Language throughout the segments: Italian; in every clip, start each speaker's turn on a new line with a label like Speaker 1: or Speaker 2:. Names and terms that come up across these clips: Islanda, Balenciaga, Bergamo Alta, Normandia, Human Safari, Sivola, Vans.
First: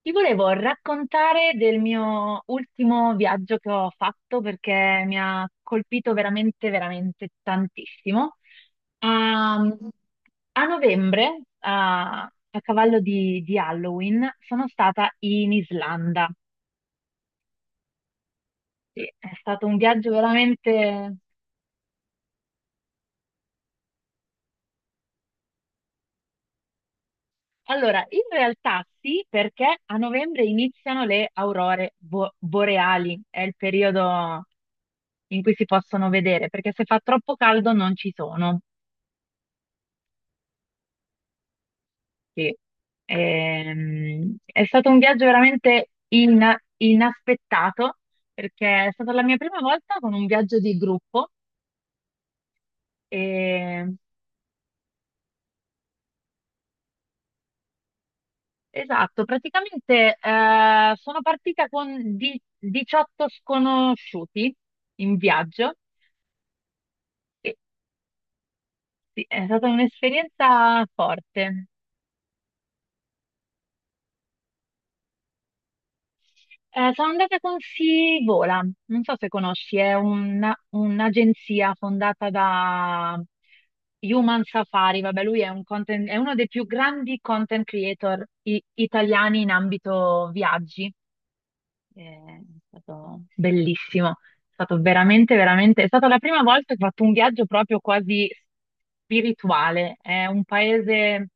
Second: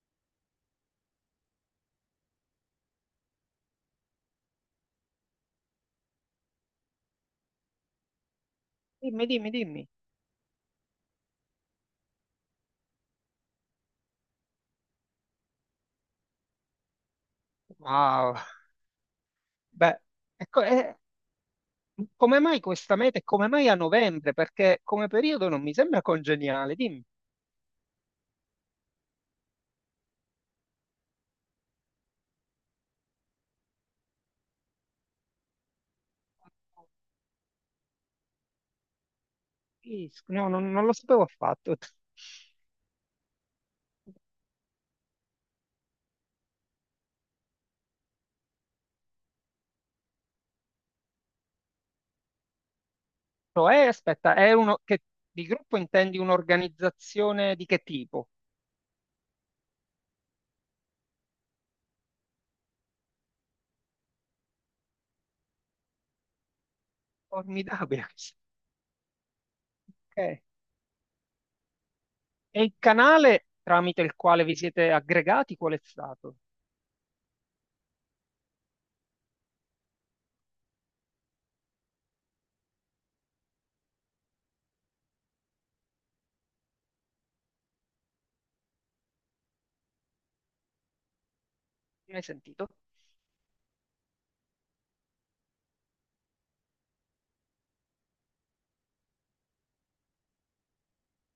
Speaker 1: Ti volevo raccontare del mio ultimo viaggio che ho fatto perché mi ha colpito veramente, veramente tantissimo.
Speaker 2: Dimmi, dimmi,
Speaker 1: A,
Speaker 2: dimmi.
Speaker 1: a novembre, a cavallo di Halloween, sono stata in Islanda.
Speaker 2: Wow.
Speaker 1: Sì, è stato un
Speaker 2: Beh,
Speaker 1: viaggio
Speaker 2: ecco,
Speaker 1: veramente...
Speaker 2: come mai questa meta e come mai a novembre? Perché come periodo non mi sembra congeniale. Dimmi.
Speaker 1: Allora, in realtà sì, perché a novembre iniziano le aurore boreali, è il periodo in cui si possono vedere, perché se fa troppo caldo non ci sono.
Speaker 2: Sì, no, non lo sapevo affatto.
Speaker 1: Sì. È stato un viaggio veramente inaspettato perché è stata la mia prima volta con un viaggio di gruppo.
Speaker 2: Cioè,
Speaker 1: E-
Speaker 2: aspetta, è uno che di gruppo intendi un'organizzazione di che tipo?
Speaker 1: esatto, praticamente sono partita con 18 sconosciuti in viaggio e
Speaker 2: Formidabile. questa.
Speaker 1: sì, è stata
Speaker 2: Ok.
Speaker 1: un'esperienza forte.
Speaker 2: E il canale tramite il quale vi siete aggregati, qual è stato?
Speaker 1: Sono andata con Sivola, non so se conosci, è un'agenzia fondata da Human Safari, vabbè, lui è, è uno dei più grandi content creator italiani in ambito viaggi.
Speaker 2: Ne hai
Speaker 1: È
Speaker 2: sentito?
Speaker 1: stato bellissimo, è stato veramente, veramente, è stata la prima volta che ho fatto un viaggio proprio quasi spirituale. È un paese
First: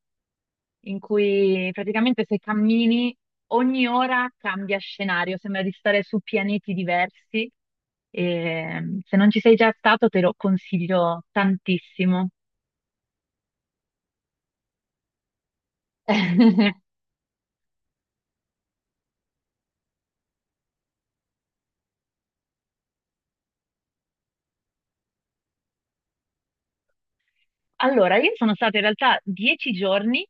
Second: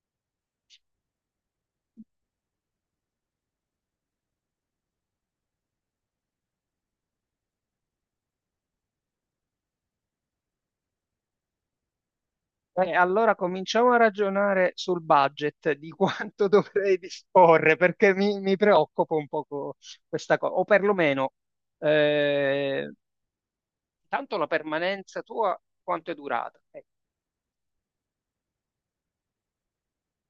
Speaker 1: in cui praticamente se cammini ogni ora cambia scenario, sembra di stare su pianeti diversi e se non ci sei già stato te lo consiglio tantissimo.
Speaker 2: Allora cominciamo a ragionare sul budget di quanto dovrei disporre, perché mi preoccupa un poco questa cosa, o perlomeno, eh, tanto la permanenza tua quanto è durata?
Speaker 1: Allora, io sono stata in realtà 10 giorni.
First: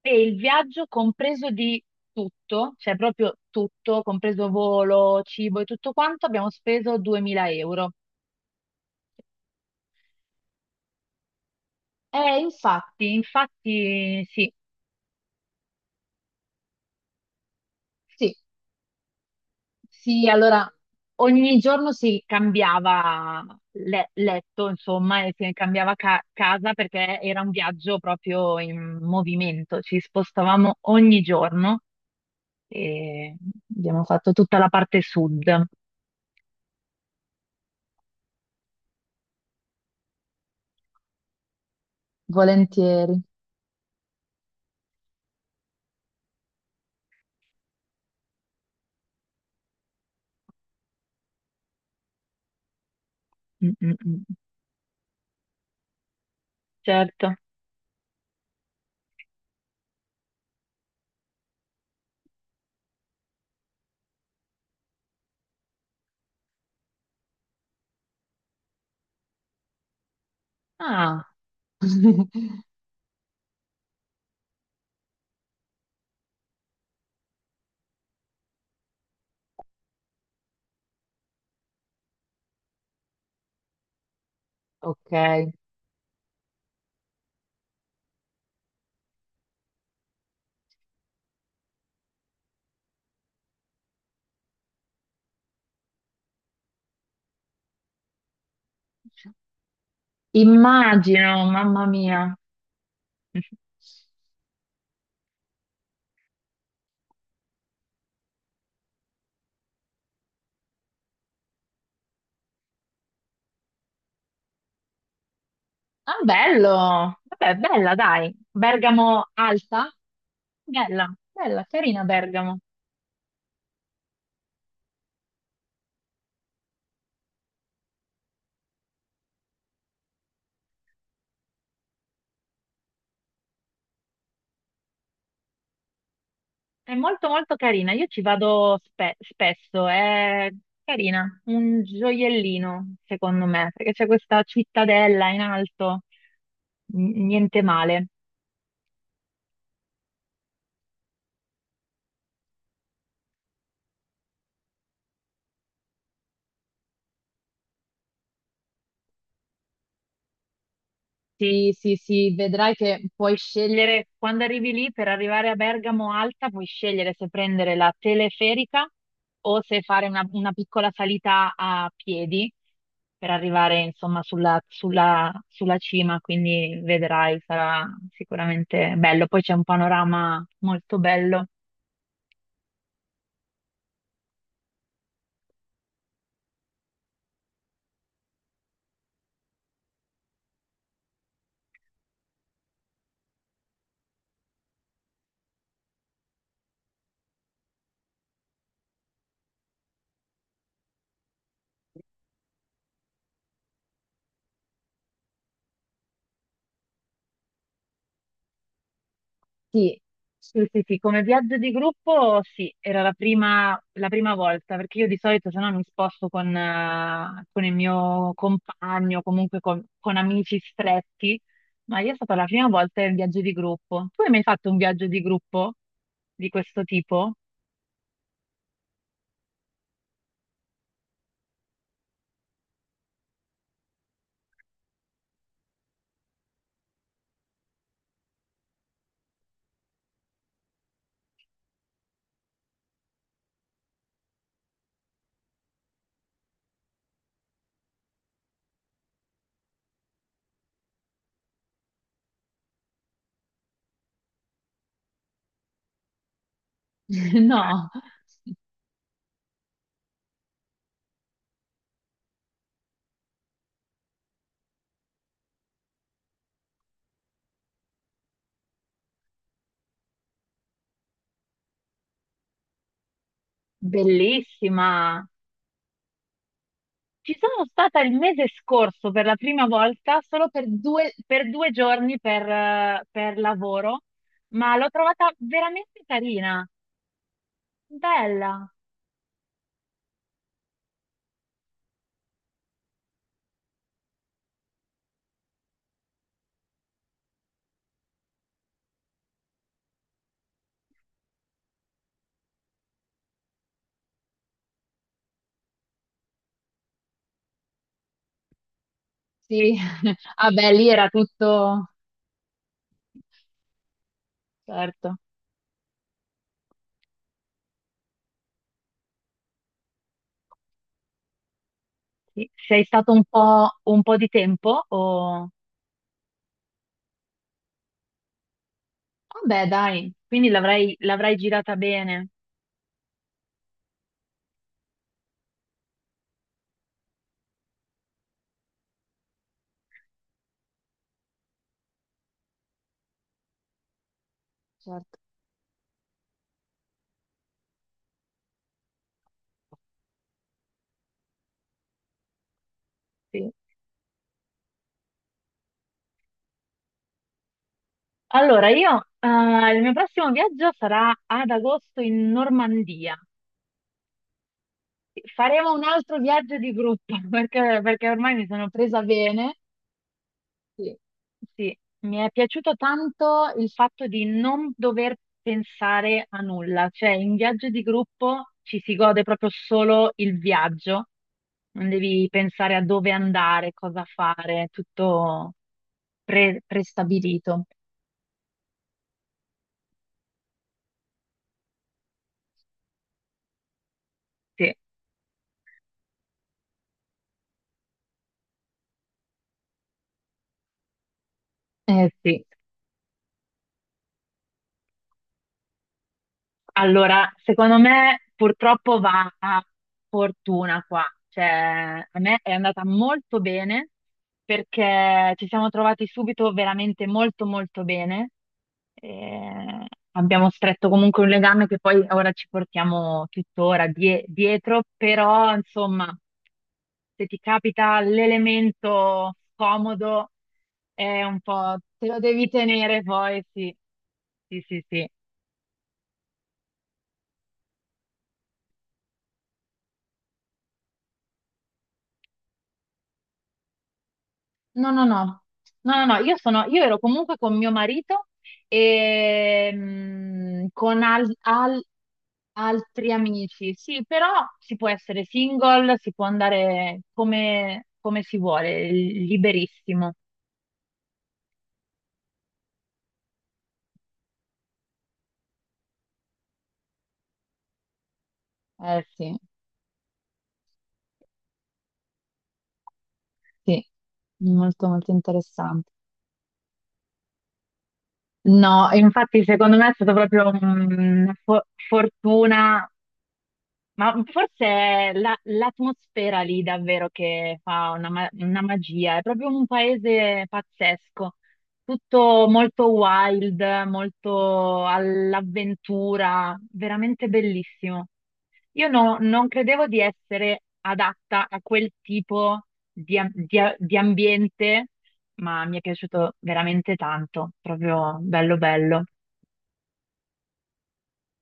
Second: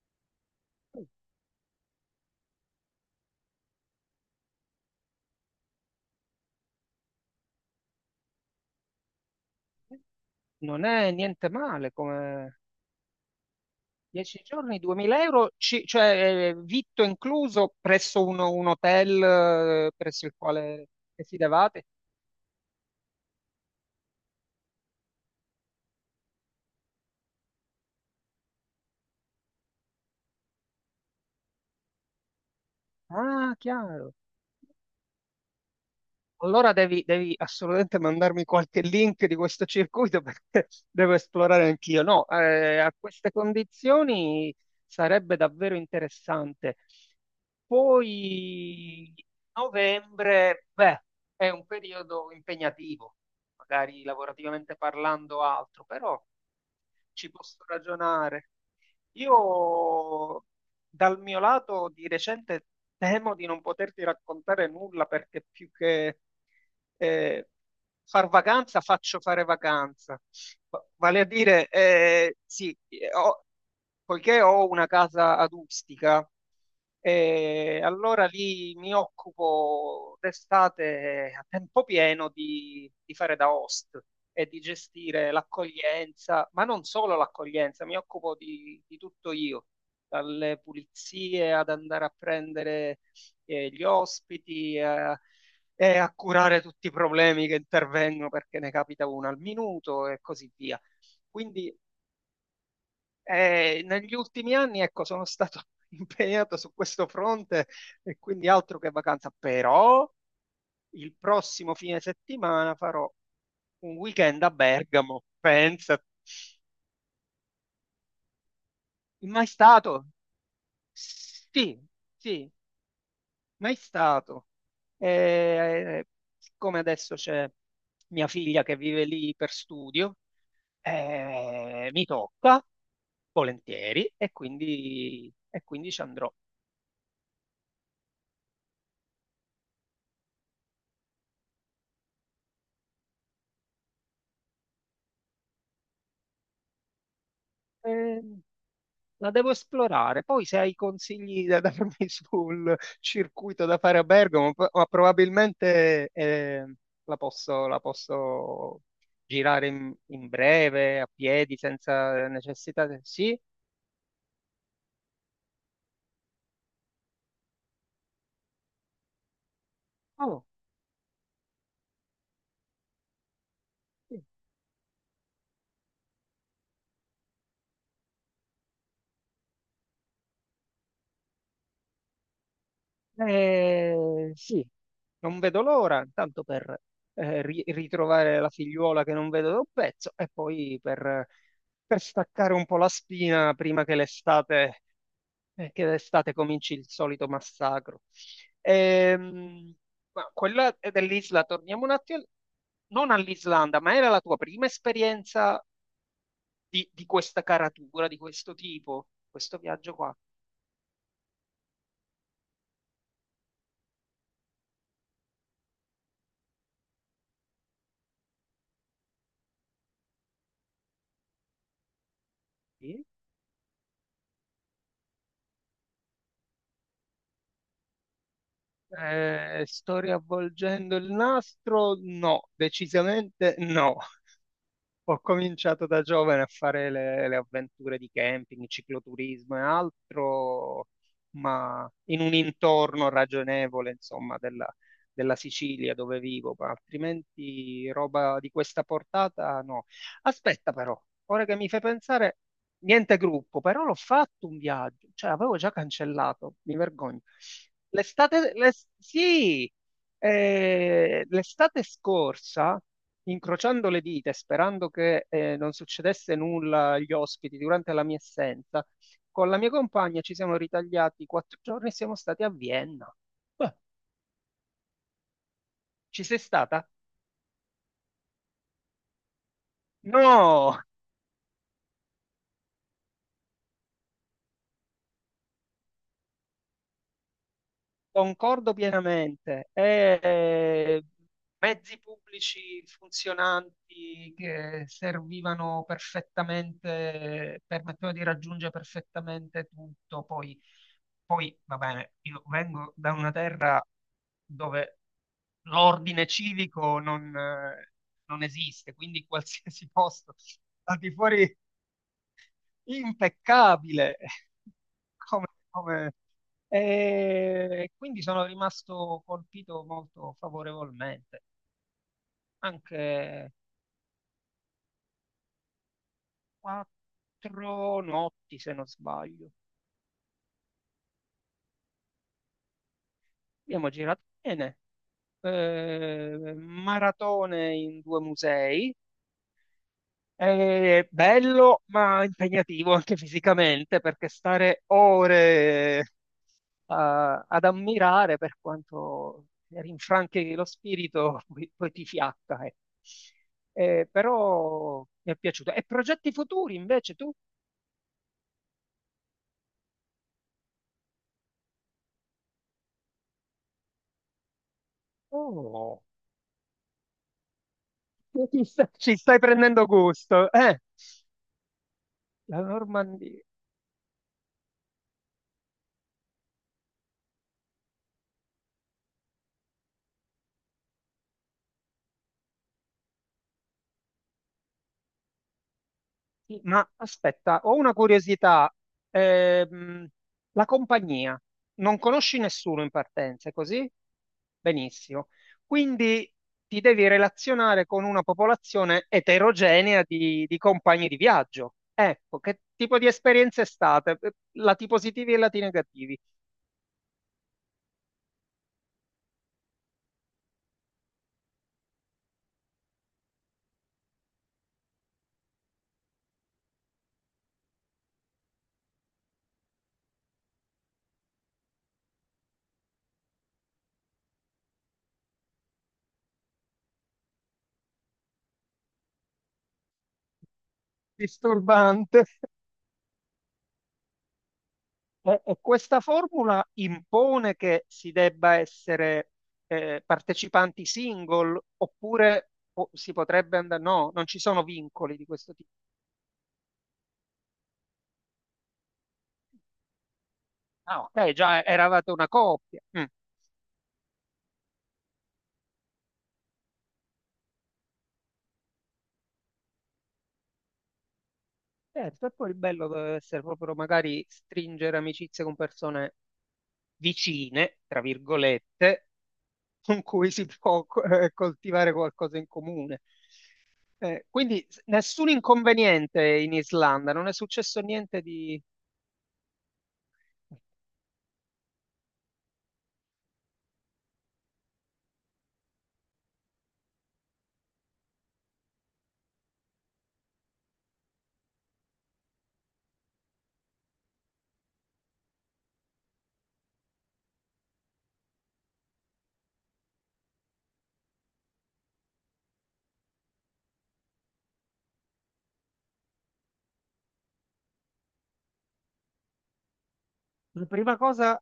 Speaker 1: E il viaggio compreso di tutto, cioè proprio tutto, compreso volo, cibo e tutto quanto, abbiamo speso 2000 euro.
Speaker 2: Non è niente male, come
Speaker 1: Infatti, infatti,
Speaker 2: 10
Speaker 1: sì,
Speaker 2: giorni, 2000 euro, cioè vitto incluso presso
Speaker 1: sì,
Speaker 2: un hotel presso
Speaker 1: sì,
Speaker 2: il
Speaker 1: allora
Speaker 2: quale
Speaker 1: ogni
Speaker 2: risiedevate?
Speaker 1: giorno si cambiava letto, insomma, e si cambiava casa perché era un viaggio proprio in movimento, ci spostavamo ogni giorno e
Speaker 2: Ah,
Speaker 1: abbiamo
Speaker 2: chiaro.
Speaker 1: fatto tutta la parte sud.
Speaker 2: Allora devi, devi assolutamente mandarmi qualche link di questo circuito perché devo esplorare anch'io. No, a
Speaker 1: Volentieri.
Speaker 2: queste condizioni sarebbe davvero interessante. Poi novembre, beh, è un periodo impegnativo,
Speaker 1: Mm, mm,
Speaker 2: magari
Speaker 1: mm.
Speaker 2: lavorativamente parlando altro, però ci
Speaker 1: Certo.
Speaker 2: posso ragionare. Io dal mio lato di recente temo di non poterti raccontare nulla perché più che eh, far vacanza faccio fare vacanza. Vale a
Speaker 1: Ah,
Speaker 2: dire, sì, poiché ho una casa adustica, e allora lì mi occupo d'estate a tempo pieno di fare da host e di gestire
Speaker 1: ok.
Speaker 2: l'accoglienza, ma non solo l'accoglienza, mi occupo di tutto io, dalle pulizie ad andare a prendere gli ospiti e a curare tutti i problemi che intervengono perché ne capita uno al minuto e così via.
Speaker 1: Immagino,
Speaker 2: Quindi
Speaker 1: mamma mia.
Speaker 2: negli ultimi anni, ecco, sono stato impegnato su questo fronte e quindi altro che vacanza, però il prossimo fine settimana farò un weekend a Bergamo, pensa.
Speaker 1: Ah, bello. Vabbè, bella, dai. Bergamo
Speaker 2: Mai
Speaker 1: alta?
Speaker 2: stato?
Speaker 1: Bella, bella,
Speaker 2: Sì,
Speaker 1: carina
Speaker 2: sì,
Speaker 1: Bergamo.
Speaker 2: mai stato. Eh, siccome adesso c'è mia figlia che vive lì per studio, mi tocca volentieri e quindi ci andrò.
Speaker 1: È molto molto carina. Io ci vado spesso, è carina, un gioiellino, secondo me, perché c'è questa cittadella in alto, niente male.
Speaker 2: Eh, La devo esplorare. Poi se hai consigli da darmi sul circuito da fare a Bergamo, ma probabilmente la posso girare in, in breve, a piedi,
Speaker 1: Sì, sì,
Speaker 2: senza
Speaker 1: sì, vedrai
Speaker 2: necessità.
Speaker 1: che puoi
Speaker 2: Sì?
Speaker 1: scegliere, quando arrivi lì per arrivare a Bergamo Alta, puoi scegliere se prendere la teleferica o se fare
Speaker 2: Oh,
Speaker 1: una piccola salita a piedi per arrivare insomma
Speaker 2: sì.
Speaker 1: sulla cima, quindi vedrai, sarà sicuramente bello. Poi c'è un panorama molto bello.
Speaker 2: Sì. Non vedo l'ora, tanto per ritrovare la figliuola che non vedo da un pezzo e poi per staccare un po' la spina prima che l'estate che d'estate cominci il solito massacro. Ehm, ma quella è dell'Isla, torniamo un attimo, non all'Islanda, ma era la tua prima esperienza di questa caratura, di questo tipo, questo viaggio
Speaker 1: Sì,
Speaker 2: qua?
Speaker 1: sì, sì, sì, come viaggio di gruppo sì, era la prima volta, perché io di solito se no mi sposto con il mio compagno, comunque con amici stretti, ma io è stata la prima volta
Speaker 2: Sì.
Speaker 1: in viaggio di gruppo. Tu hai mai fatto un viaggio di gruppo di questo tipo?
Speaker 2: Sto riavvolgendo il nastro? No, decisamente no. Ho cominciato da giovane a fare le avventure di camping, cicloturismo e altro, ma in un intorno ragionevole, insomma, della, della Sicilia dove vivo, ma altrimenti roba di questa portata no. Aspetta però, ora che mi fai pensare, niente gruppo, però l'ho fatto un viaggio, cioè avevo già cancellato, mi vergogno.
Speaker 1: No,
Speaker 2: Sì, l'estate scorsa incrociando le dita e sperando che non succedesse nulla agli ospiti durante la mia assenza, con la mia compagna ci siamo ritagliati quattro giorni e siamo stati a Vienna. Beh,
Speaker 1: bellissima!
Speaker 2: ci sei stata?
Speaker 1: Ci sono stata il mese scorso per la prima volta, solo
Speaker 2: No,
Speaker 1: per due giorni per lavoro, ma l'ho trovata veramente carina, bella.
Speaker 2: concordo pienamente. Mezzi pubblici funzionanti che servivano perfettamente, permettevano di raggiungere perfettamente tutto. Poi, poi va bene, io vengo da una terra dove l'ordine civico non, non esiste, quindi
Speaker 1: Sì,
Speaker 2: qualsiasi posto
Speaker 1: vabbè, lì
Speaker 2: al
Speaker 1: era
Speaker 2: di fuori
Speaker 1: tutto,
Speaker 2: impeccabile.
Speaker 1: certo.
Speaker 2: Come, come- e quindi sono rimasto colpito molto favorevolmente.
Speaker 1: Sì. Sei
Speaker 2: Anche
Speaker 1: stato un po' di tempo o...
Speaker 2: quattro notti, se non sbaglio.
Speaker 1: Vabbè, dai, quindi l'avrai girata bene.
Speaker 2: Abbiamo girato bene. Maratone in due musei. È bello ma impegnativo anche fisicamente perché stare
Speaker 1: Certo,
Speaker 2: ore ad ammirare per quanto rinfranchi lo spirito poi, poi ti fiacca.
Speaker 1: sì.
Speaker 2: Però mi è piaciuto. E progetti futuri invece tu?
Speaker 1: Allora, io, il mio prossimo viaggio sarà ad agosto in Normandia. Faremo un
Speaker 2: Oh,
Speaker 1: altro viaggio di gruppo perché ormai mi sono presa
Speaker 2: ci stai
Speaker 1: bene.
Speaker 2: prendendo gusto.
Speaker 1: Sì. Sì, mi è
Speaker 2: La
Speaker 1: piaciuto
Speaker 2: Normandia.
Speaker 1: tanto il fatto di non dover pensare a nulla, cioè in viaggio di gruppo ci si gode proprio solo il viaggio, non devi pensare a dove andare, cosa fare, tutto
Speaker 2: Sì, ma aspetta,
Speaker 1: prestabilito.
Speaker 2: ho una curiosità. Ehm, la compagnia, non conosci nessuno in partenza, è così?
Speaker 1: Sì,
Speaker 2: Benissimo. Quindi ti devi relazionare con una popolazione eterogenea di compagni di viaggio. Ecco,
Speaker 1: sì.
Speaker 2: che tipo di esperienze è stata? Lati positivi e lati negativi.
Speaker 1: Allora, secondo me purtroppo va a fortuna qua, cioè a me è andata molto bene perché ci siamo trovati subito veramente molto molto bene, e abbiamo stretto comunque un legame che poi ora ci portiamo tuttora dietro, però insomma se ti capita l'elemento scomodo è un po' te lo
Speaker 2: Disturbante.
Speaker 1: devi tenere poi, sì, sì, sì, sì.
Speaker 2: E questa formula impone che si debba essere partecipanti single oppure si potrebbe andare... No, non ci sono
Speaker 1: No, no,
Speaker 2: vincoli di
Speaker 1: no,
Speaker 2: questo tipo.
Speaker 1: no, no, no, io sono, io ero comunque con mio marito e
Speaker 2: Ah,
Speaker 1: con
Speaker 2: ok, già eravate una coppia. Mm.
Speaker 1: altri amici, sì, però si può essere single, si può andare come, come si vuole, liberissimo.
Speaker 2: Certo, e poi il bello deve essere proprio magari stringere amicizie con persone vicine, tra
Speaker 1: Eh
Speaker 2: virgolette,
Speaker 1: sì,
Speaker 2: con cui si può coltivare qualcosa in comune.
Speaker 1: sì,
Speaker 2: Quindi
Speaker 1: molto molto
Speaker 2: nessun
Speaker 1: interessante.
Speaker 2: inconveniente in Islanda, non è successo niente di...
Speaker 1: No, infatti secondo me è stata proprio una fortuna. Ma forse è l'atmosfera lì davvero che fa una, una magia, è proprio un paese pazzesco, tutto molto wild, molto all'avventura, veramente bellissimo. Io non credevo di essere adatta a quel tipo di, di ambiente, ma mi è piaciuto veramente tanto, proprio bello bello.
Speaker 2: La prima cosa,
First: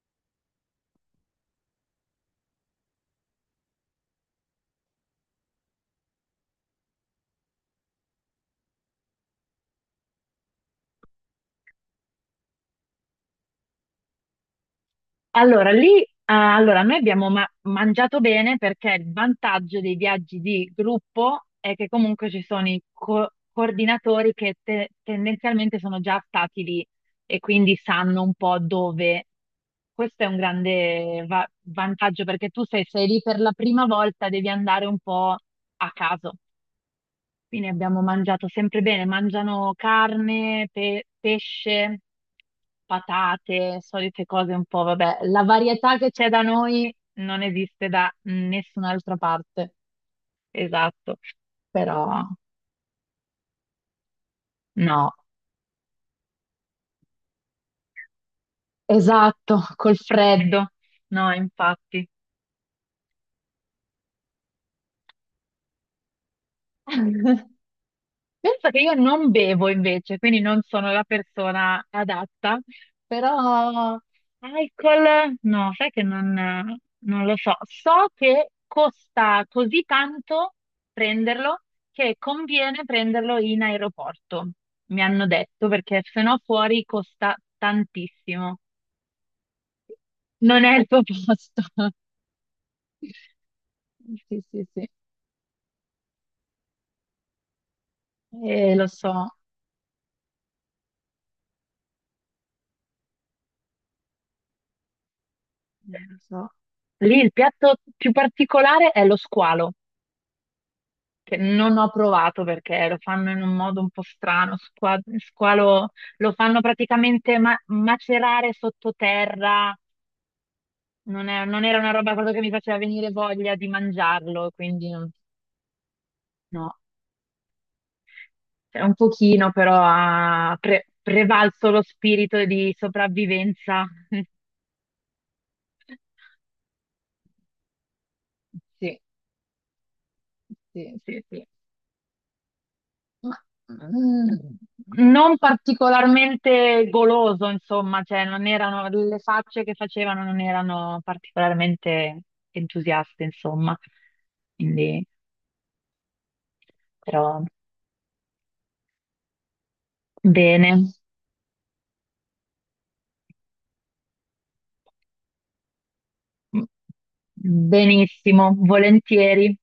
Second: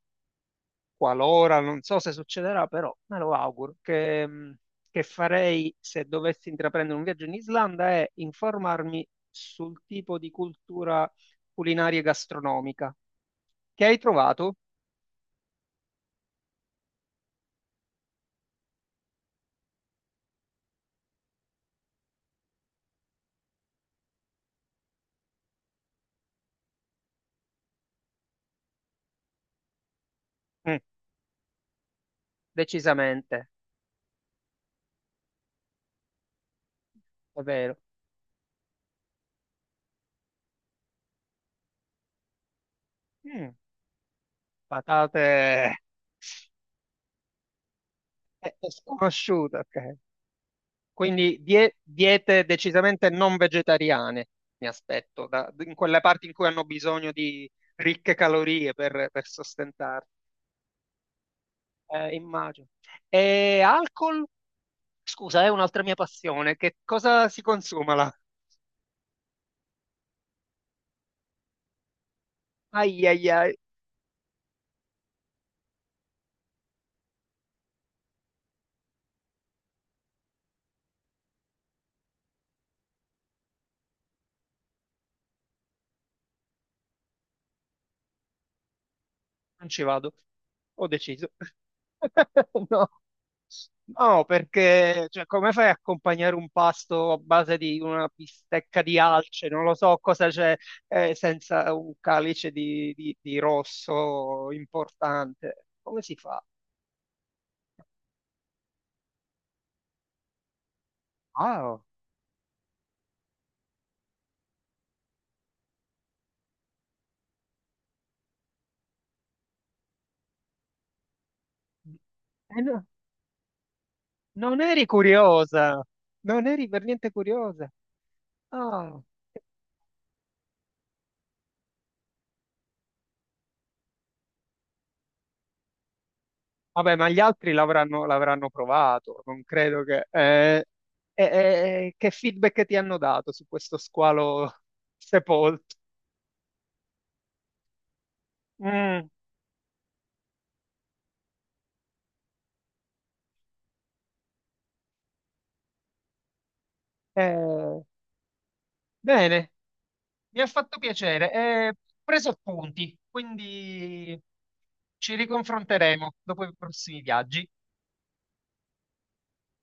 Speaker 2: qualora, non so se succederà, però me lo auguro, che farei se dovessi intraprendere un viaggio in Islanda è informarmi sul tipo di cultura culinaria e gastronomica che hai trovato.
Speaker 1: Allora, lì, allora, noi abbiamo mangiato bene perché il vantaggio dei viaggi di gruppo è che comunque ci sono i coordinatori che tendenzialmente sono già stati lì e quindi sanno un po' dove. Questo è un
Speaker 2: Mm,
Speaker 1: grande vantaggio perché tu se sei lì per
Speaker 2: decisamente,
Speaker 1: la prima volta devi andare un po' a caso.
Speaker 2: è
Speaker 1: Quindi
Speaker 2: vero.
Speaker 1: abbiamo mangiato sempre bene, mangiano carne, pesce,
Speaker 2: Mm,
Speaker 1: patate, solite cose un po', vabbè,
Speaker 2: patate
Speaker 1: la varietà che c'è da noi non esiste da nessun'altra
Speaker 2: sconosciute,
Speaker 1: parte,
Speaker 2: ok.
Speaker 1: esatto,
Speaker 2: Quindi
Speaker 1: però
Speaker 2: diete decisamente non vegetariane, mi
Speaker 1: no,
Speaker 2: aspetto, in quelle parti in cui hanno bisogno di ricche calorie per
Speaker 1: esatto, col
Speaker 2: sostentarsi.
Speaker 1: freddo, no, infatti.
Speaker 2: Immagino. E alcol? Scusa, è un'altra mia passione. Che cosa si consuma là?
Speaker 1: Penso che io non bevo invece, quindi non sono la persona adatta,
Speaker 2: Ai ai ai,
Speaker 1: però alcol no, sai che non, non lo so. So che costa così tanto prenderlo che conviene prenderlo in aeroporto, mi hanno detto, perché se no fuori costa tantissimo.
Speaker 2: non ci vado.
Speaker 1: Non è il
Speaker 2: Ho
Speaker 1: tuo
Speaker 2: deciso.
Speaker 1: posto.
Speaker 2: No. No,
Speaker 1: Sì, sì, sì.
Speaker 2: perché cioè, come fai a accompagnare un pasto a base di una bistecca
Speaker 1: Lo
Speaker 2: di
Speaker 1: so,
Speaker 2: alce? Non lo so cosa c'è senza un calice di, di rosso importante. Come si
Speaker 1: lo
Speaker 2: fa?
Speaker 1: so. Lì il piatto più particolare è lo squalo. Che non
Speaker 2: Ah,
Speaker 1: ho provato perché lo fanno in un modo un po' strano, squalo, lo fanno praticamente macerare sottoterra, non era una roba proprio che mi faceva
Speaker 2: no,
Speaker 1: venire voglia di mangiarlo,
Speaker 2: non eri
Speaker 1: quindi non-
Speaker 2: curiosa, non eri
Speaker 1: no,
Speaker 2: per niente curiosa.
Speaker 1: cioè, un
Speaker 2: Ah.
Speaker 1: pochino però ha prevalso lo spirito di sopravvivenza.
Speaker 2: Vabbè, ma gli altri l'avranno l'avranno
Speaker 1: Sì,
Speaker 2: provato, non credo
Speaker 1: sì. Sì,
Speaker 2: eh,
Speaker 1: sì.
Speaker 2: eh, che feedback ti hanno dato
Speaker 1: Ma,
Speaker 2: su questo
Speaker 1: mm,
Speaker 2: squalo
Speaker 1: non
Speaker 2: sepolto?
Speaker 1: particolarmente goloso, insomma, cioè non erano,
Speaker 2: Mm.
Speaker 1: le facce che facevano non erano particolarmente entusiaste, insomma. Quindi, però,
Speaker 2: Eh, bene, mi ha fatto
Speaker 1: bene,
Speaker 2: piacere. Ho preso appunti, quindi ci riconfronteremo dopo i prossimi viaggi.
Speaker 1: benissimo, volentieri.